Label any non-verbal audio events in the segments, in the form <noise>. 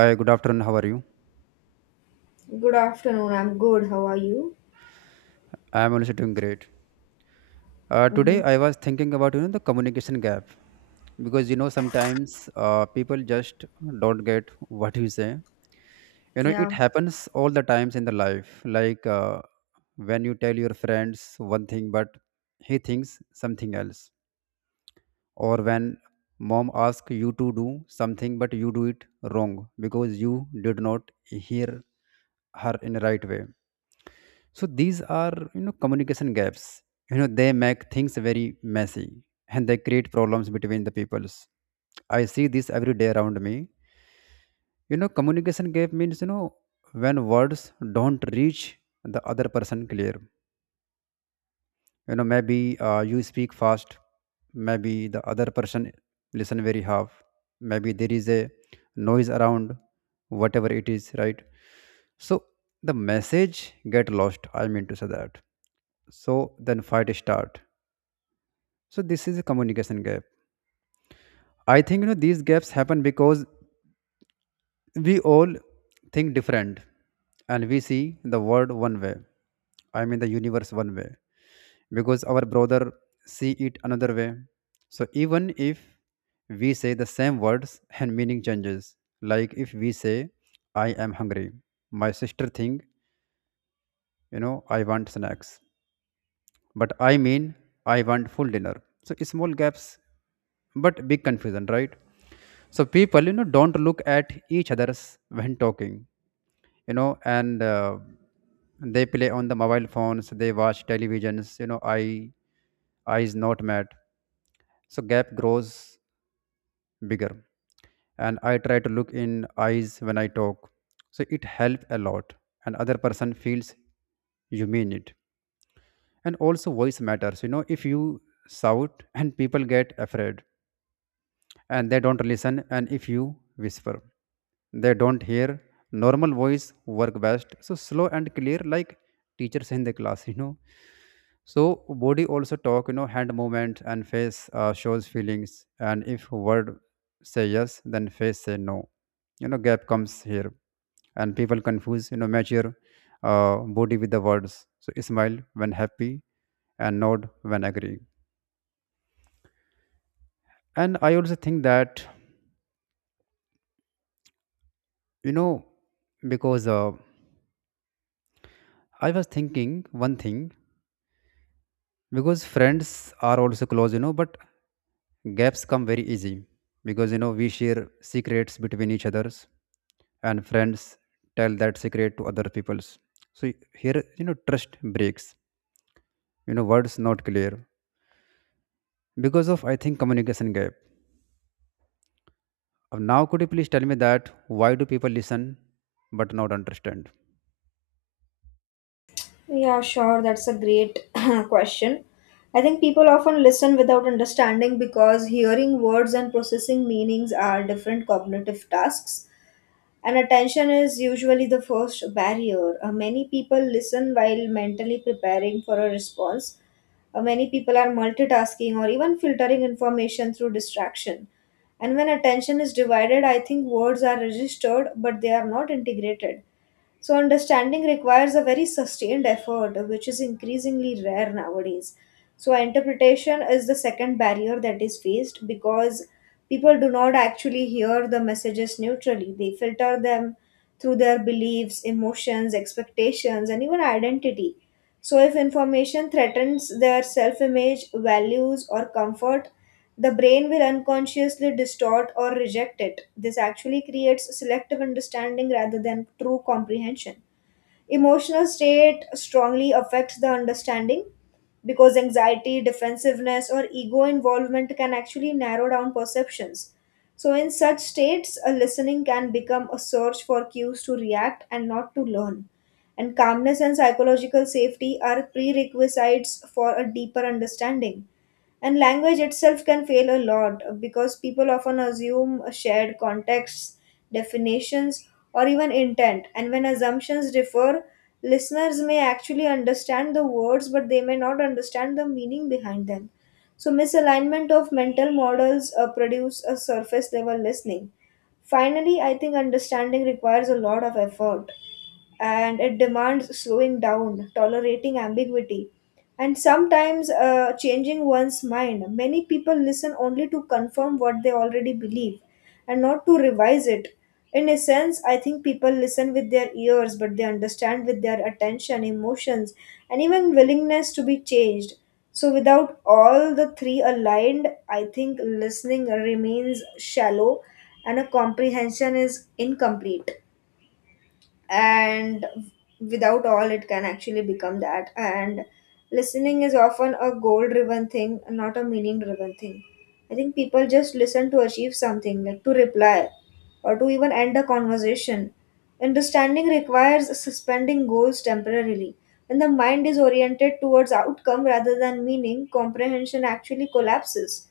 Hi, good afternoon. How are you? Good afternoon. I'm good. How are you? I am also doing great. Uh, Mm-hmm. today I was thinking about the communication gap because sometimes people just don't get what you say. It Yeah. happens all the times in the life. Like when you tell your friends one thing, but he thinks something else, or when mom asks you to do something, but you do it wrong because you did not hear her in the right way. So these are communication gaps. They make things very messy and they create problems between the peoples. I see this every day around me. Communication gap means when words don't reach the other person clear. Maybe you speak fast, maybe the other person listen very half, maybe there is a noise around, whatever it is, right? So the message get lost. I mean to say that, so then fight start. So this is a communication gap. I think these gaps happen because we all think different, and we see the world one way. I mean the universe one way, because our brother see it another way. So even if we say the same words, and meaning changes, like if we say I am hungry, my sister think I want snacks, but I mean I want full dinner. So small gaps, but big confusion, right? So people don't look at each other's when talking and they play on the mobile phones. They watch televisions eyes not met. So gap grows bigger, and I try to look in eyes when I talk. So it helps a lot, and other person feels you mean it. And also voice matters, you know, if you shout and people get afraid and they don't listen. And if you whisper, they don't hear. Normal voice work best, so slow and clear like teachers in the class. <laughs> So body also talk, you know, hand movement and face shows feelings. And if word say yes then face say no, gap comes here, and people confuse mature body with the words. So smile when happy, and nod when agree. And I also think that, you know, because I was thinking one thing, because friends are also close but gaps come very easy because we share secrets between each others, and friends tell that secret to other people's. So here trust breaks words not clear because of, I think, communication gap. Now, could you please tell me that why do people listen but not understand? Yeah, sure. That's a great <clears throat> question. I think people often listen without understanding because hearing words and processing meanings are different cognitive tasks, and attention is usually the first barrier. Many people listen while mentally preparing for a response. Many people are multitasking or even filtering information through distraction. And when attention is divided, I think words are registered, but they are not integrated. So, understanding requires a very sustained effort, which is increasingly rare nowadays. So, interpretation is the second barrier that is faced because people do not actually hear the messages neutrally. They filter them through their beliefs, emotions, expectations, and even identity. So, if information threatens their self image, values, or comfort, the brain will unconsciously distort or reject it. This actually creates selective understanding rather than true comprehension. Emotional state strongly affects the understanding because anxiety, defensiveness, or ego involvement can actually narrow down perceptions. So, in such states, a listening can become a search for cues to react and not to learn. And calmness and psychological safety are prerequisites for a deeper understanding. And language itself can fail a lot because people often assume a shared contexts, definitions, or even intent. And when assumptions differ, listeners may actually understand the words, but they may not understand the meaning behind them. So, misalignment of mental models produce a surface level listening. Finally, I think understanding requires a lot of effort and it demands slowing down, tolerating ambiguity, and sometimes changing one's mind. Many people listen only to confirm what they already believe and not to revise it. In a sense, I think people listen with their ears, but they understand with their attention, emotions, and even willingness to be changed. So, without all the three aligned, I think listening remains shallow and a comprehension is incomplete and without all it can actually become that. And listening is often a goal driven thing, not a meaning driven thing. I think people just listen to achieve something, like to reply or to even end a conversation. Understanding requires suspending goals temporarily. When the mind is oriented towards outcome rather than meaning, comprehension actually collapses.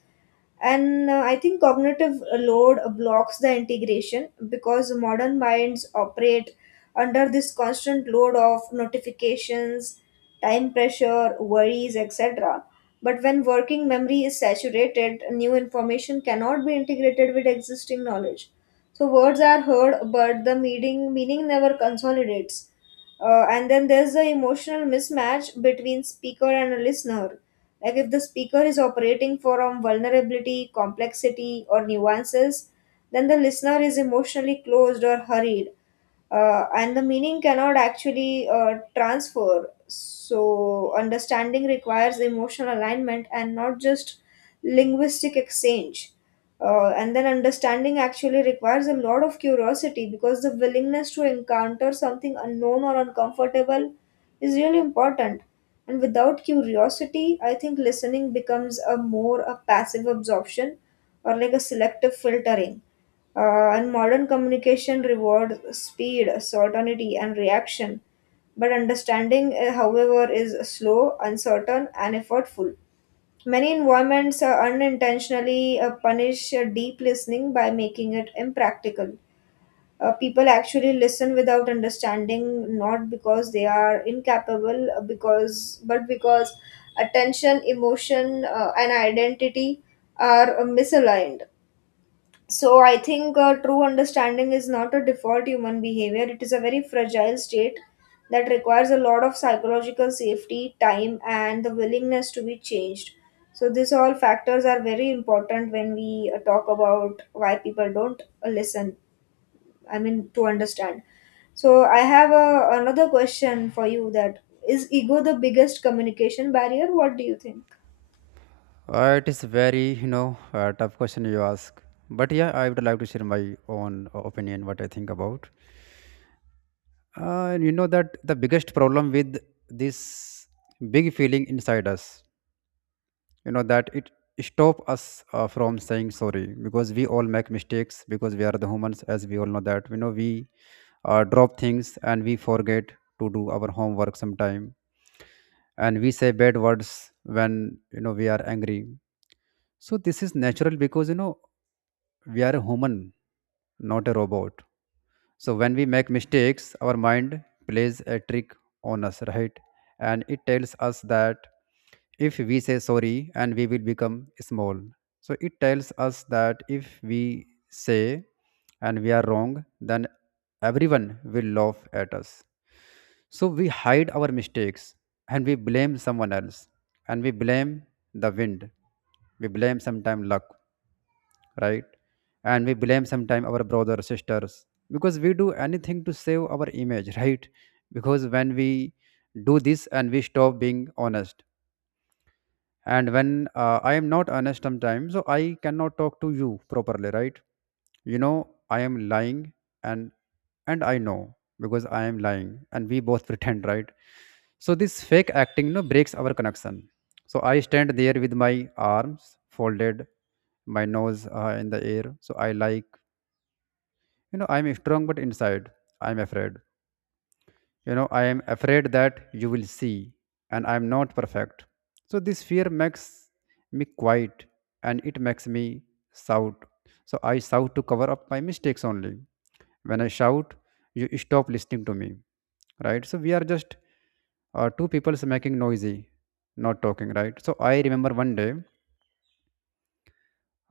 And I think cognitive load blocks the integration because modern minds operate under this constant load of notifications, time pressure, worries, etc. But when working memory is saturated, new information cannot be integrated with existing knowledge. So words are heard, but the meaning never consolidates. And then there's the emotional mismatch between speaker and a listener, like if the speaker is operating from vulnerability, complexity, or nuances, then the listener is emotionally closed or hurried, and the meaning cannot actually transfer. So, understanding requires emotional alignment and not just linguistic exchange. And then, understanding actually requires a lot of curiosity because the willingness to encounter something unknown or uncomfortable is really important. And without curiosity, I think listening becomes a more a passive absorption or like a selective filtering, and modern communication rewards speed, certainty, and reaction. But understanding, however, is slow, uncertain, and effortful. Many environments unintentionally punish deep listening by making it impractical. People actually listen without understanding, not because they are incapable, because but because attention, emotion, and identity are misaligned. So I think true understanding is not a default human behavior. It is a very fragile state that requires a lot of psychological safety, time, and the willingness to be changed. So these all factors are very important when we talk about why people don't listen. I mean to understand. So I have a, another question for you. That is ego the biggest communication barrier? What do you think? It is very tough question you ask. But yeah, I would like to share my own opinion, what I think about. You know that the biggest problem with this big feeling inside us that it stop us from saying sorry, because we all make mistakes, because we are the humans, as we all know that. We drop things and we forget to do our homework sometime, and we say bad words when we are angry. So this is natural because we are human, not a robot. So when we make mistakes, our mind plays a trick on us, right? And it tells us that if we say sorry and we will become small. So it tells us that if we say and we are wrong, then everyone will laugh at us. So we hide our mistakes, and we blame someone else, and we blame the wind. We blame sometime luck, right? And we blame sometimes our brothers, sisters, because we do anything to save our image, <laughs> right? Because when we do this and we stop being honest, and when I am not honest sometimes, so I cannot talk to you properly, right? I am lying. And I know because I am lying, and we both <laughs> pretend, right? So this fake acting breaks our connection. So I stand there with my arms folded, my nose in the air. So I like, you know, I'm strong, but inside I'm afraid. I am afraid that you will see and I am not perfect. So this fear makes me quiet, and it makes me shout. So I shout to cover up my mistakes only. When I shout, you stop listening to me, right? So we are just two people making noisy, not talking, right? So I remember one day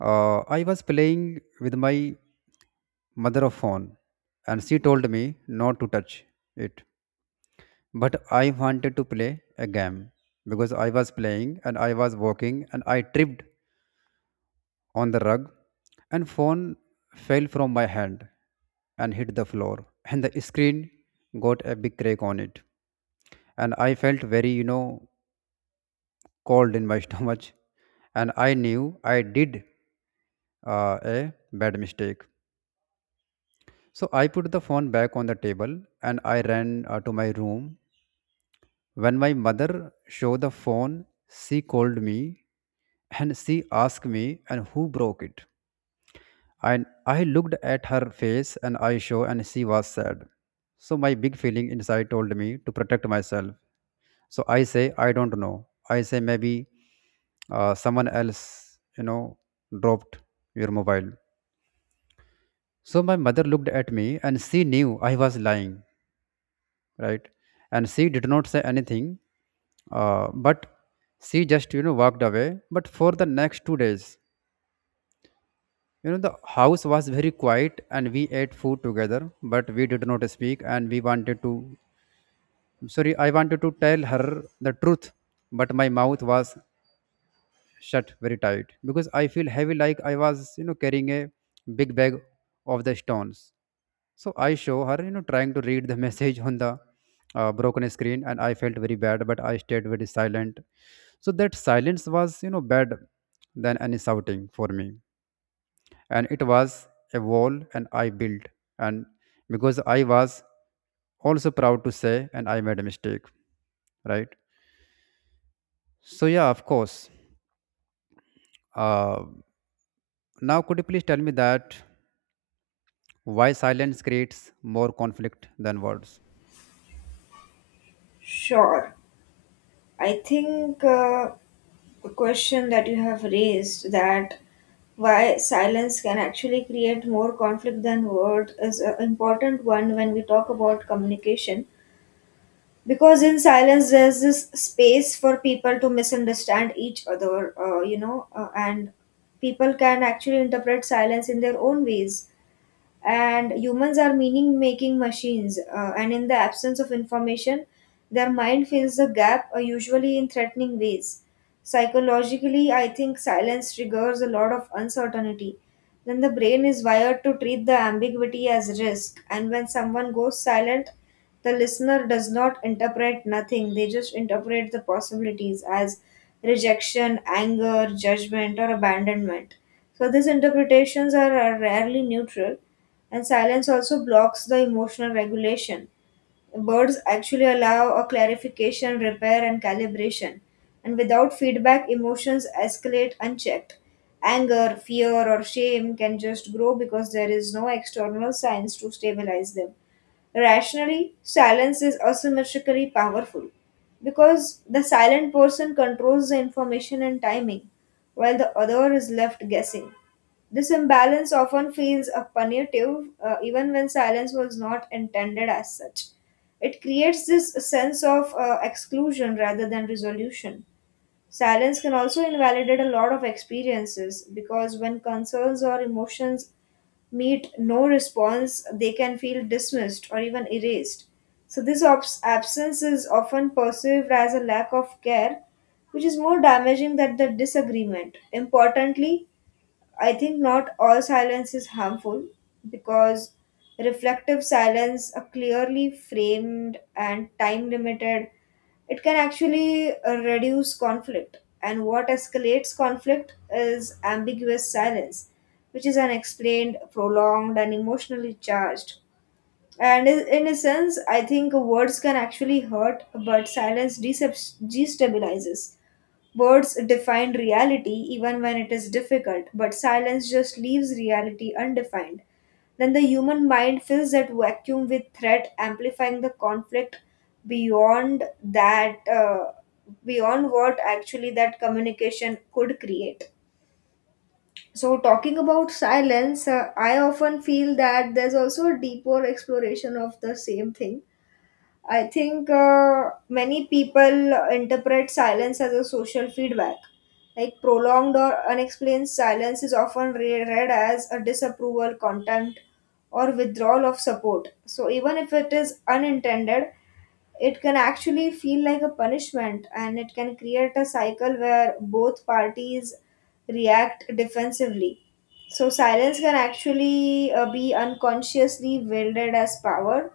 I was playing with my mother of phone, and she told me not to touch it. But I wanted to play a game, because I was playing and I was walking and I tripped on the rug, and phone fell from my hand and hit the floor and the screen got a big crack on it. And I felt very cold in my <laughs> stomach, and I knew I did a bad mistake. So I put the phone back on the table and I ran to my room. When my mother showed the phone, she called me and she asked me and who broke it. And I looked at her face and I show and she was sad. So my big feeling inside told me to protect myself. So I say I don't know. I say maybe someone else, dropped your mobile. So my mother looked at me and she knew I was lying, right? And she did not say anything, but she just walked away. But for the next 2 days, the house was very quiet, and we ate food together, but we did not speak, and we wanted to. Sorry, I wanted to tell her the truth, but my mouth was shut very tight because I feel heavy, like I was carrying a big bag of the stones. So I show her, trying to read the <laughs> message on the broken screen, and I felt very bad, but I stayed very silent. So that silence was bad than any shouting for me. And it was a wall, and I built. And because I was also proud to say, and I made a mistake, right? So, yeah, of course. Uh, now, could you please tell me that why silence creates more conflict than words? Sure. I think the question that you have raised, that why silence can actually create more conflict than words, is an important one when we talk about communication, because in silence there's this space for people to misunderstand each other, and people can actually interpret silence in their own ways. And humans are meaning making machines, and in the absence of information their mind fills the gap, usually in threatening ways. Psychologically, I think silence triggers a lot of uncertainty. Then the brain is wired to treat the ambiguity as risk, and when someone goes silent, the listener does not interpret nothing, they just interpret the possibilities as rejection, anger, judgment, or abandonment. So these interpretations are rarely neutral. And silence also blocks the emotional regulation. Birds actually allow a clarification, repair, and calibration. And without feedback, emotions escalate unchecked. Anger, fear, or shame can just grow because there is no external signs to stabilize them. Rationally, silence is asymmetrically powerful because the silent person controls the information and timing, while the other is left guessing. This imbalance often feels punitive, even when silence was not intended as such. It creates this sense of exclusion rather than resolution. Silence can also invalidate a lot of experiences because when concerns or emotions meet no response, they can feel dismissed or even erased. So, this absence is often perceived as a lack of care, which is more damaging than the disagreement. Importantly, I think not all silence is harmful because reflective silence, a clearly framed and time limited, it can actually reduce conflict. And what escalates conflict is ambiguous silence, which is unexplained, prolonged, and emotionally charged. And in a sense, I think words can actually hurt, but silence destabilizes. Words define reality even when it is difficult, but silence just leaves reality undefined. Then the human mind fills that vacuum with threat, amplifying the conflict beyond that, uh, beyond what actually that communication could create. So, talking about silence, I often feel that there's also a deeper exploration of the same thing. I think many people interpret silence as a social feedback. Like prolonged or unexplained silence is often read as a disapproval, contempt, or withdrawal of support. So even if it is unintended, it can actually feel like a punishment, and it can create a cycle where both parties react defensively. So silence can actually be unconsciously wielded as power,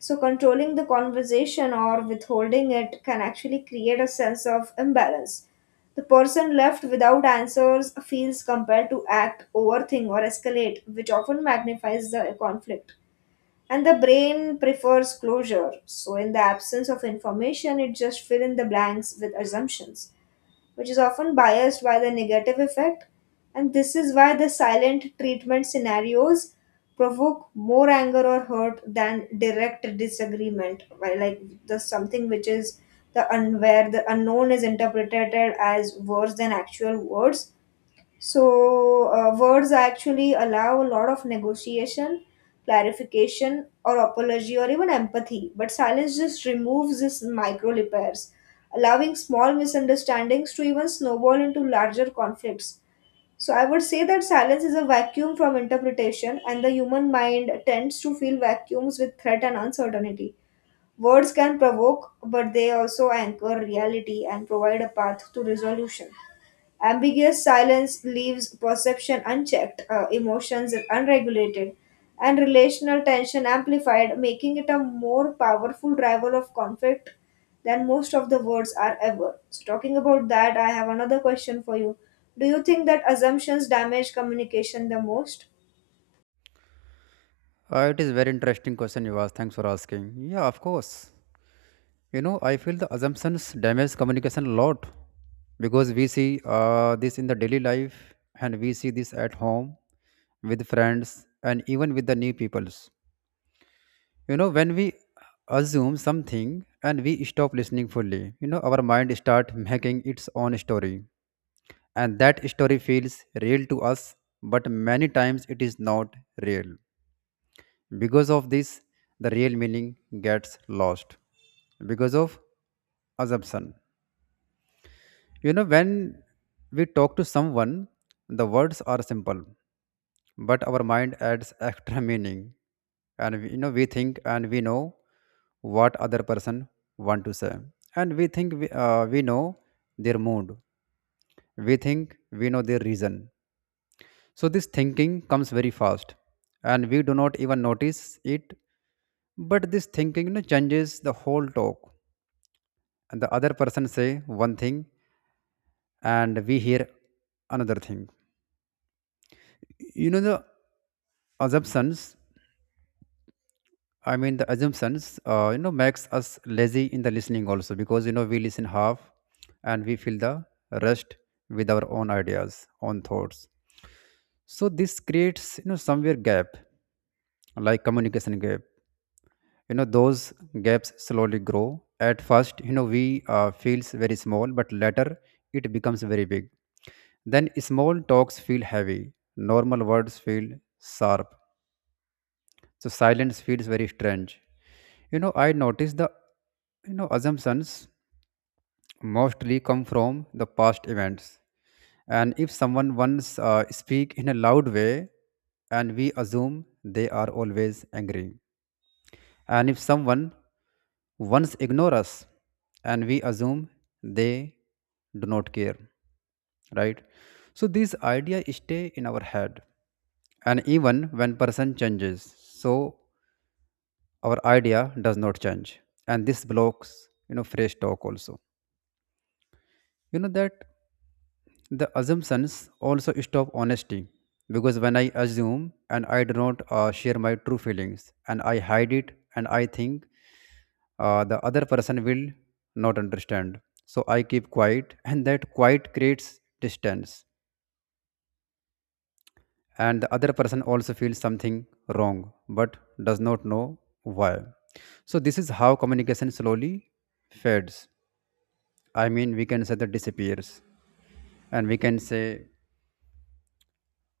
so controlling the conversation or withholding it can actually create a sense of imbalance. The person left without answers feels compelled to act, overthink, or escalate, which often magnifies the conflict. And the brain prefers closure. So, in the absence of information, it just fill in the blanks with assumptions, which is often biased by the negative effect, and this is why the silent treatment scenarios provoke more anger or hurt than direct disagreement, right? Like the something which is the unknown is interpreted as worse than actual words. So, words actually allow a lot of negotiation, clarification, or apology, or even empathy. But silence just removes these micro repairs, allowing small misunderstandings to even snowball into larger conflicts. So, I would say that silence is a vacuum from interpretation, and the human mind tends to fill vacuums with threat and uncertainty. Words can provoke, but they also anchor reality and provide a path to resolution. Ambiguous silence leaves perception unchecked, emotions unregulated, and relational tension amplified, making it a more powerful driver of conflict than most of the words are ever. So, talking about that, I have another question for you. Do you think that assumptions damage communication the most? It is very interesting question you asked. Thanks for asking. Yeah, of course. I feel the assumptions damage communication a lot, because we see this in the daily life, and we see this at home with friends and even with the new peoples. When we assume something and we stop listening fully, our mind start making its own story, and that story feels real to us, but many times it is not real. Because of this, the real meaning gets lost because of assumption. When we talk to someone, the words are simple, but our mind adds extra <laughs> meaning. And we think and we know what other person want to say, and we think we know their mood. We think we know their reason. So this thinking comes very fast, and we do not even notice it. But this thinking changes the whole talk. And the other person say one thing, and we hear another thing. The assumptions, I mean the assumptions makes us lazy in the listening also, because we listen half, and we feel the rest with our own ideas, own thoughts. So this creates somewhere gap, like communication gap. Those gaps slowly grow. At first we feels very small, but later it becomes very big. Then small talks feel heavy, normal words feel sharp. So silence feels very strange. I notice the assumptions mostly come from the past events. And if someone once speak in a loud way, and we assume they are always angry. And if someone once ignore us, and we assume they do not care, right? So these idea stay in our head, and even when person changes, so our idea does not change, and this blocks, you know, fresh talk also. You know that the assumptions also stop honesty, because when I assume and I do not share my true feelings, and I hide it, and I think the other person will not understand, so I keep quiet, and that quiet creates distance, and the other person also feels something wrong but does not know why. So this is how communication slowly fades. I mean, we can say that disappears, and we can say,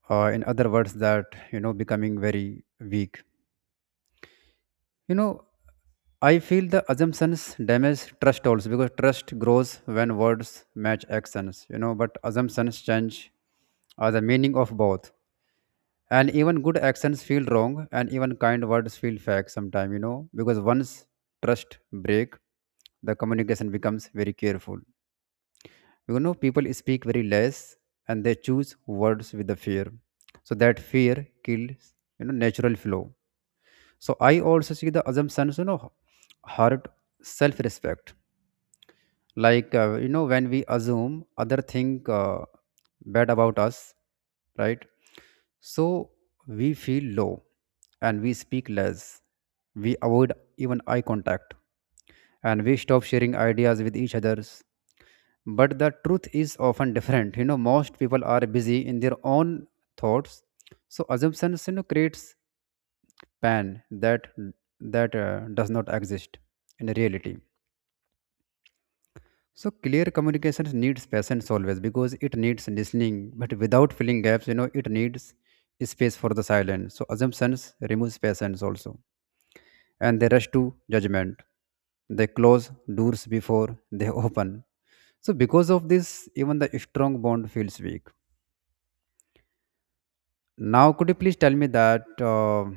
in other words, that, you know, becoming very weak. You know, I feel the assumptions damage trust also, because trust grows when words match actions. You know, but assumptions change the meaning of both, and even good actions feel wrong, and even kind words feel fake sometimes. You know, because once trust break, the communication becomes very careful. You know, people speak very less, and they choose words with the fear, so that fear kills, you know, natural flow. So I also see the assumptions, you know, hurt self-respect. Like you know, when we assume other think bad about us, right? So we feel low, and we speak less, we avoid even eye contact, and we stop sharing ideas with each others. But the truth is often different, you know, most people are busy in their own thoughts. So assumptions, you know, creates pan that does not exist in reality. So clear communications needs patience always, because it needs listening but without filling gaps, you know, it needs space for the silence. So assumptions removes patience also, and they rush to judgment, they close doors before they <laughs> open. So because of this, even the strong bond feels weak. Now, could you please tell me that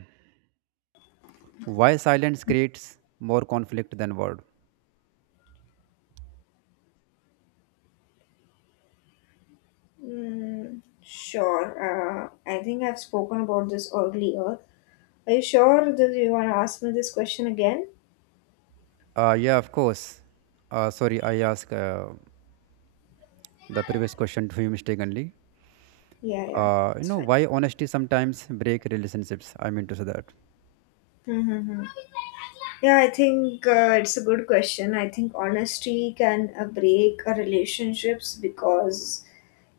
why silence creates more conflict than word? Mm, sure. I think I've spoken about this earlier. Are you sure that you want to ask me this question again? Yeah, of course. Sorry, I asked the previous question to you mistakenly. Yeah, yeah, You it's know fine. why honesty sometimes break relationships. I mean to say that. Mm-hmm. Yeah, I think it's a good question. I think honesty can break relationships because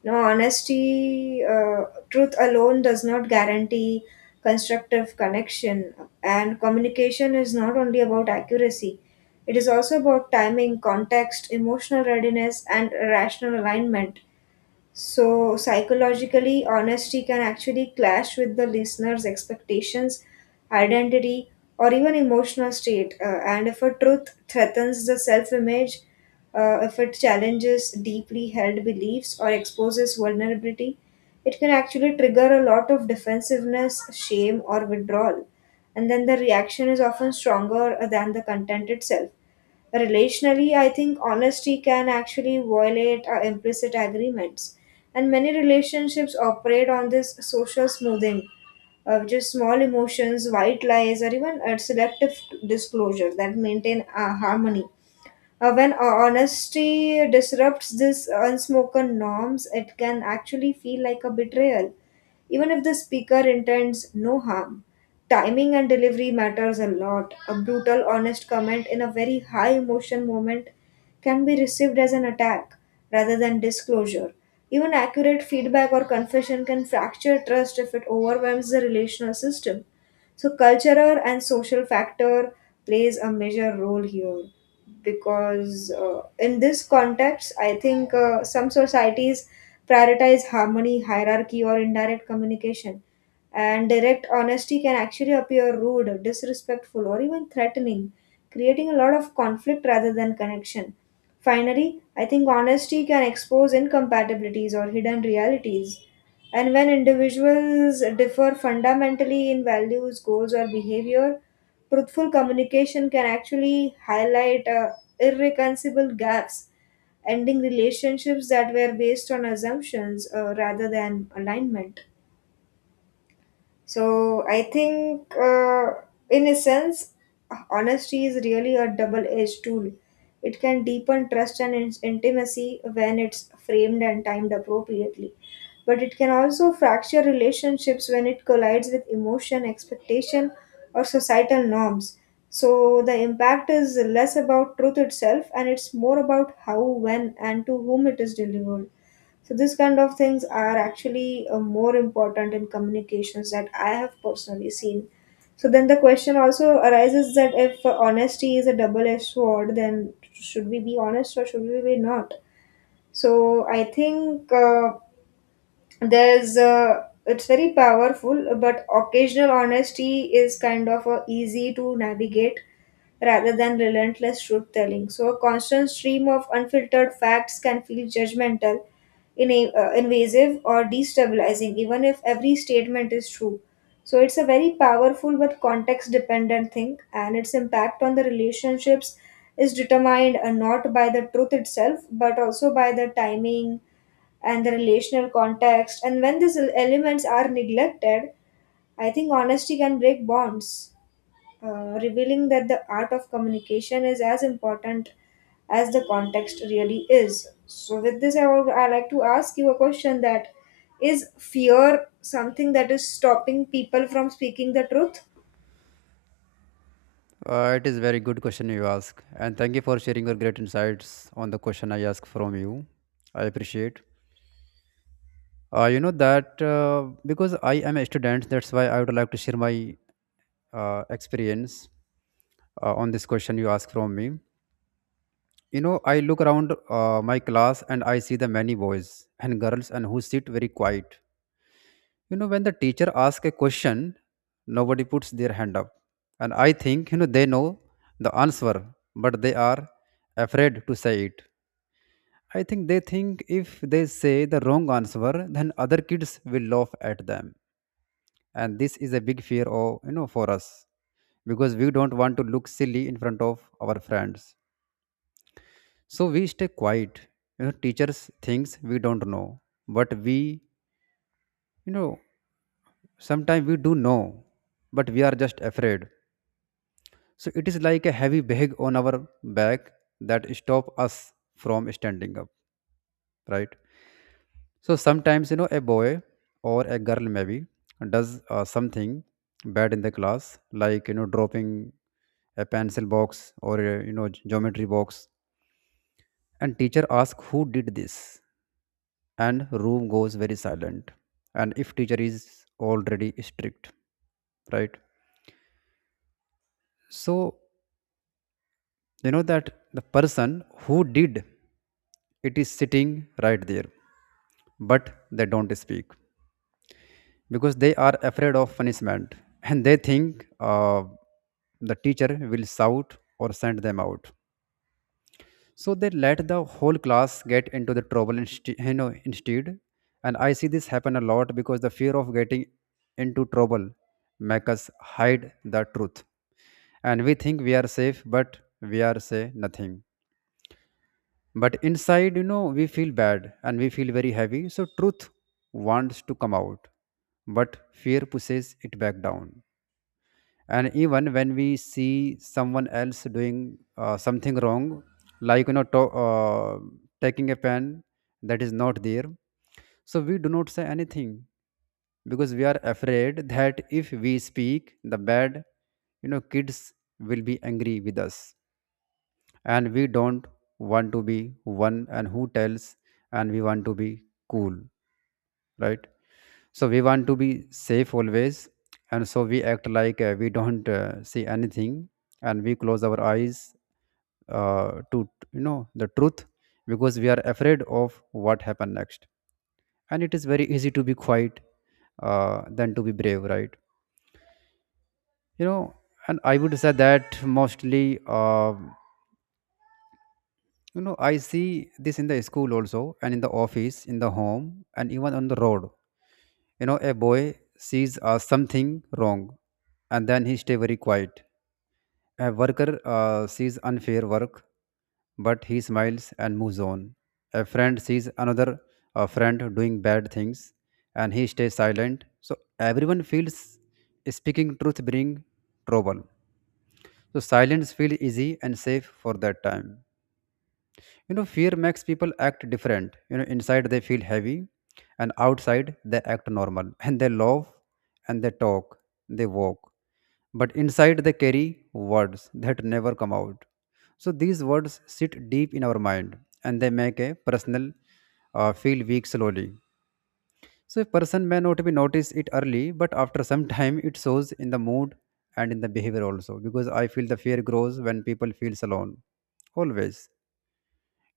you know honesty, truth alone does not guarantee constructive connection. And communication is not only about accuracy; it is also about timing, context, emotional readiness, and rational alignment. So, psychologically, honesty can actually clash with the listener's expectations, identity, or even emotional state. And if a truth threatens the self image, if it challenges deeply held beliefs or exposes vulnerability, it can actually trigger a lot of defensiveness, shame, or withdrawal. And then the reaction is often stronger than the content itself. Relationally, I think honesty can actually violate implicit agreements. And many relationships operate on this social smoothing, which is small emotions, white lies, or even selective disclosure that maintain harmony. When honesty disrupts these unspoken norms, it can actually feel like a betrayal, even if the speaker intends no harm. Timing and delivery matters a lot. A brutal, honest comment in a very high emotion moment can be received as an attack rather than disclosure. Even accurate feedback or confession can fracture trust if it overwhelms the relational system. So cultural and social factor plays a major role here, because in this context, I think some societies prioritize harmony, hierarchy, or indirect communication, and direct honesty can actually appear rude, disrespectful, or even threatening, creating a lot of conflict rather than connection. Finally, I think honesty can expose incompatibilities or hidden realities. And when individuals differ fundamentally in values, goals, or behavior, truthful communication can actually highlight irreconcilable gaps, ending relationships that were based on assumptions rather than alignment. So I think, in a sense, honesty is really a double edged tool. It can deepen trust and intimacy when it's framed and timed appropriately. But it can also fracture relationships when it collides with emotion, expectation, or societal norms. So the impact is less about truth itself, and it's more about how, when, and to whom it is delivered. So these kind of things are actually more important in communications that I have personally seen. So then the question also arises that if honesty is a double-edged sword, then should we be honest or should we be not? So I think there's it's very powerful, but occasional honesty is kind of easy to navigate rather than relentless truth telling. So a constant stream of unfiltered facts can feel judgmental in a, invasive or destabilizing even if every statement is true. So it's a very powerful but context dependent thing, and its impact on the relationships is determined not by the truth itself, but also by the timing and the relational context. And when these elements are neglected, I think honesty can break bonds, revealing that the art of communication is as important as the context really is. So, with this, I like to ask you a question, that is fear something that is stopping people from speaking the truth? It is very good question you ask, and thank you for sharing your great insights on the question I asked from you. I appreciate. You know that because I am a student, that's why I would like to share my experience on this question you asked from me. You know, I look around my class, and I see the many boys and girls and who sit very quiet. You know, when the teacher asks a question, nobody puts their hand up. And I think, you know, they know the answer, but they are afraid to say it. I think they think if they say the wrong answer, then other kids will laugh at them. And this is a big fear of, you know, for us, because we don't want to look silly in front of our friends. So we stay quiet. You know, teachers thinks we don't know, but we, you know, sometimes we do know, but we are just afraid. So it is like a heavy bag on our back that stop us from standing up, right? So sometimes, you know, a boy or a girl maybe does something bad in the class, like, you know, dropping a pencil box or a, you know, geometry box, and teacher asks who did this, and room goes very silent. And if teacher is already strict, right, so you know that the person who did it is sitting right there, but they don't speak because they are afraid of punishment, and they think the teacher will shout or send them out. So they let the whole class get into the trouble you know, instead. And I see this happen a lot, because the fear of getting into trouble make us hide the truth. And we think we are safe, but we are say nothing. But inside, you know, we feel bad and we feel very heavy. So truth wants to come out, but fear pushes it back down. And even when we see someone else doing something wrong, like, you know, taking a pen that is not there, so we do not say anything, because we are afraid that if we speak the bad, you know, kids will be angry with us. And we don't want to be one and who tells, and we want to be cool, right? So we want to be safe always, and so we act like we don't see anything, and we close our eyes to, you know, the truth, because we are afraid of what happened next. And it is very easy to be quiet than to be brave, right? You know, and I would say that mostly you know, I see this in the school also, and in the office, in the home, and even on the road. You know, a boy sees something wrong, and then he stay very quiet. A worker sees unfair work, but he smiles and moves on. A friend sees another friend doing bad things, and he stays silent. So everyone feels speaking truth bring trouble. So silence feel easy and safe for that time. You know, fear makes people act different. You know, inside they feel heavy, and outside they act normal. <laughs> And they laugh, and they talk, they walk. But inside they carry words that never come out. So these words sit deep in our mind, and they make a personal feel weak slowly. So a person may not be notice it early, but after some <laughs> time it shows in the mood and in the behavior also. Because I feel the fear grows when people feels alone, always.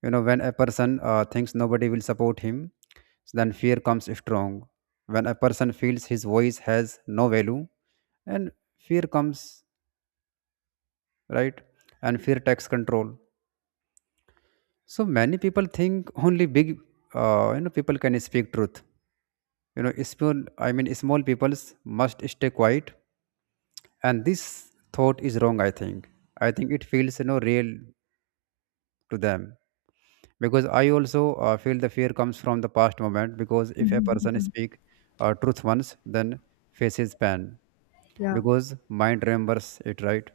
You know, when a person thinks nobody will support him, then fear comes strong. When a person feels his voice has no value, and fear comes, right? And fear takes control. So many people think only big, you know, people can speak truth. You know, small, I mean, small peoples must stay quiet. And this thought is wrong, I think. I think it feels, you know, real to them, because I also feel the fear comes from the past moment, because if a person speak truth once, then faces pain, Yeah. because mind remembers it, right?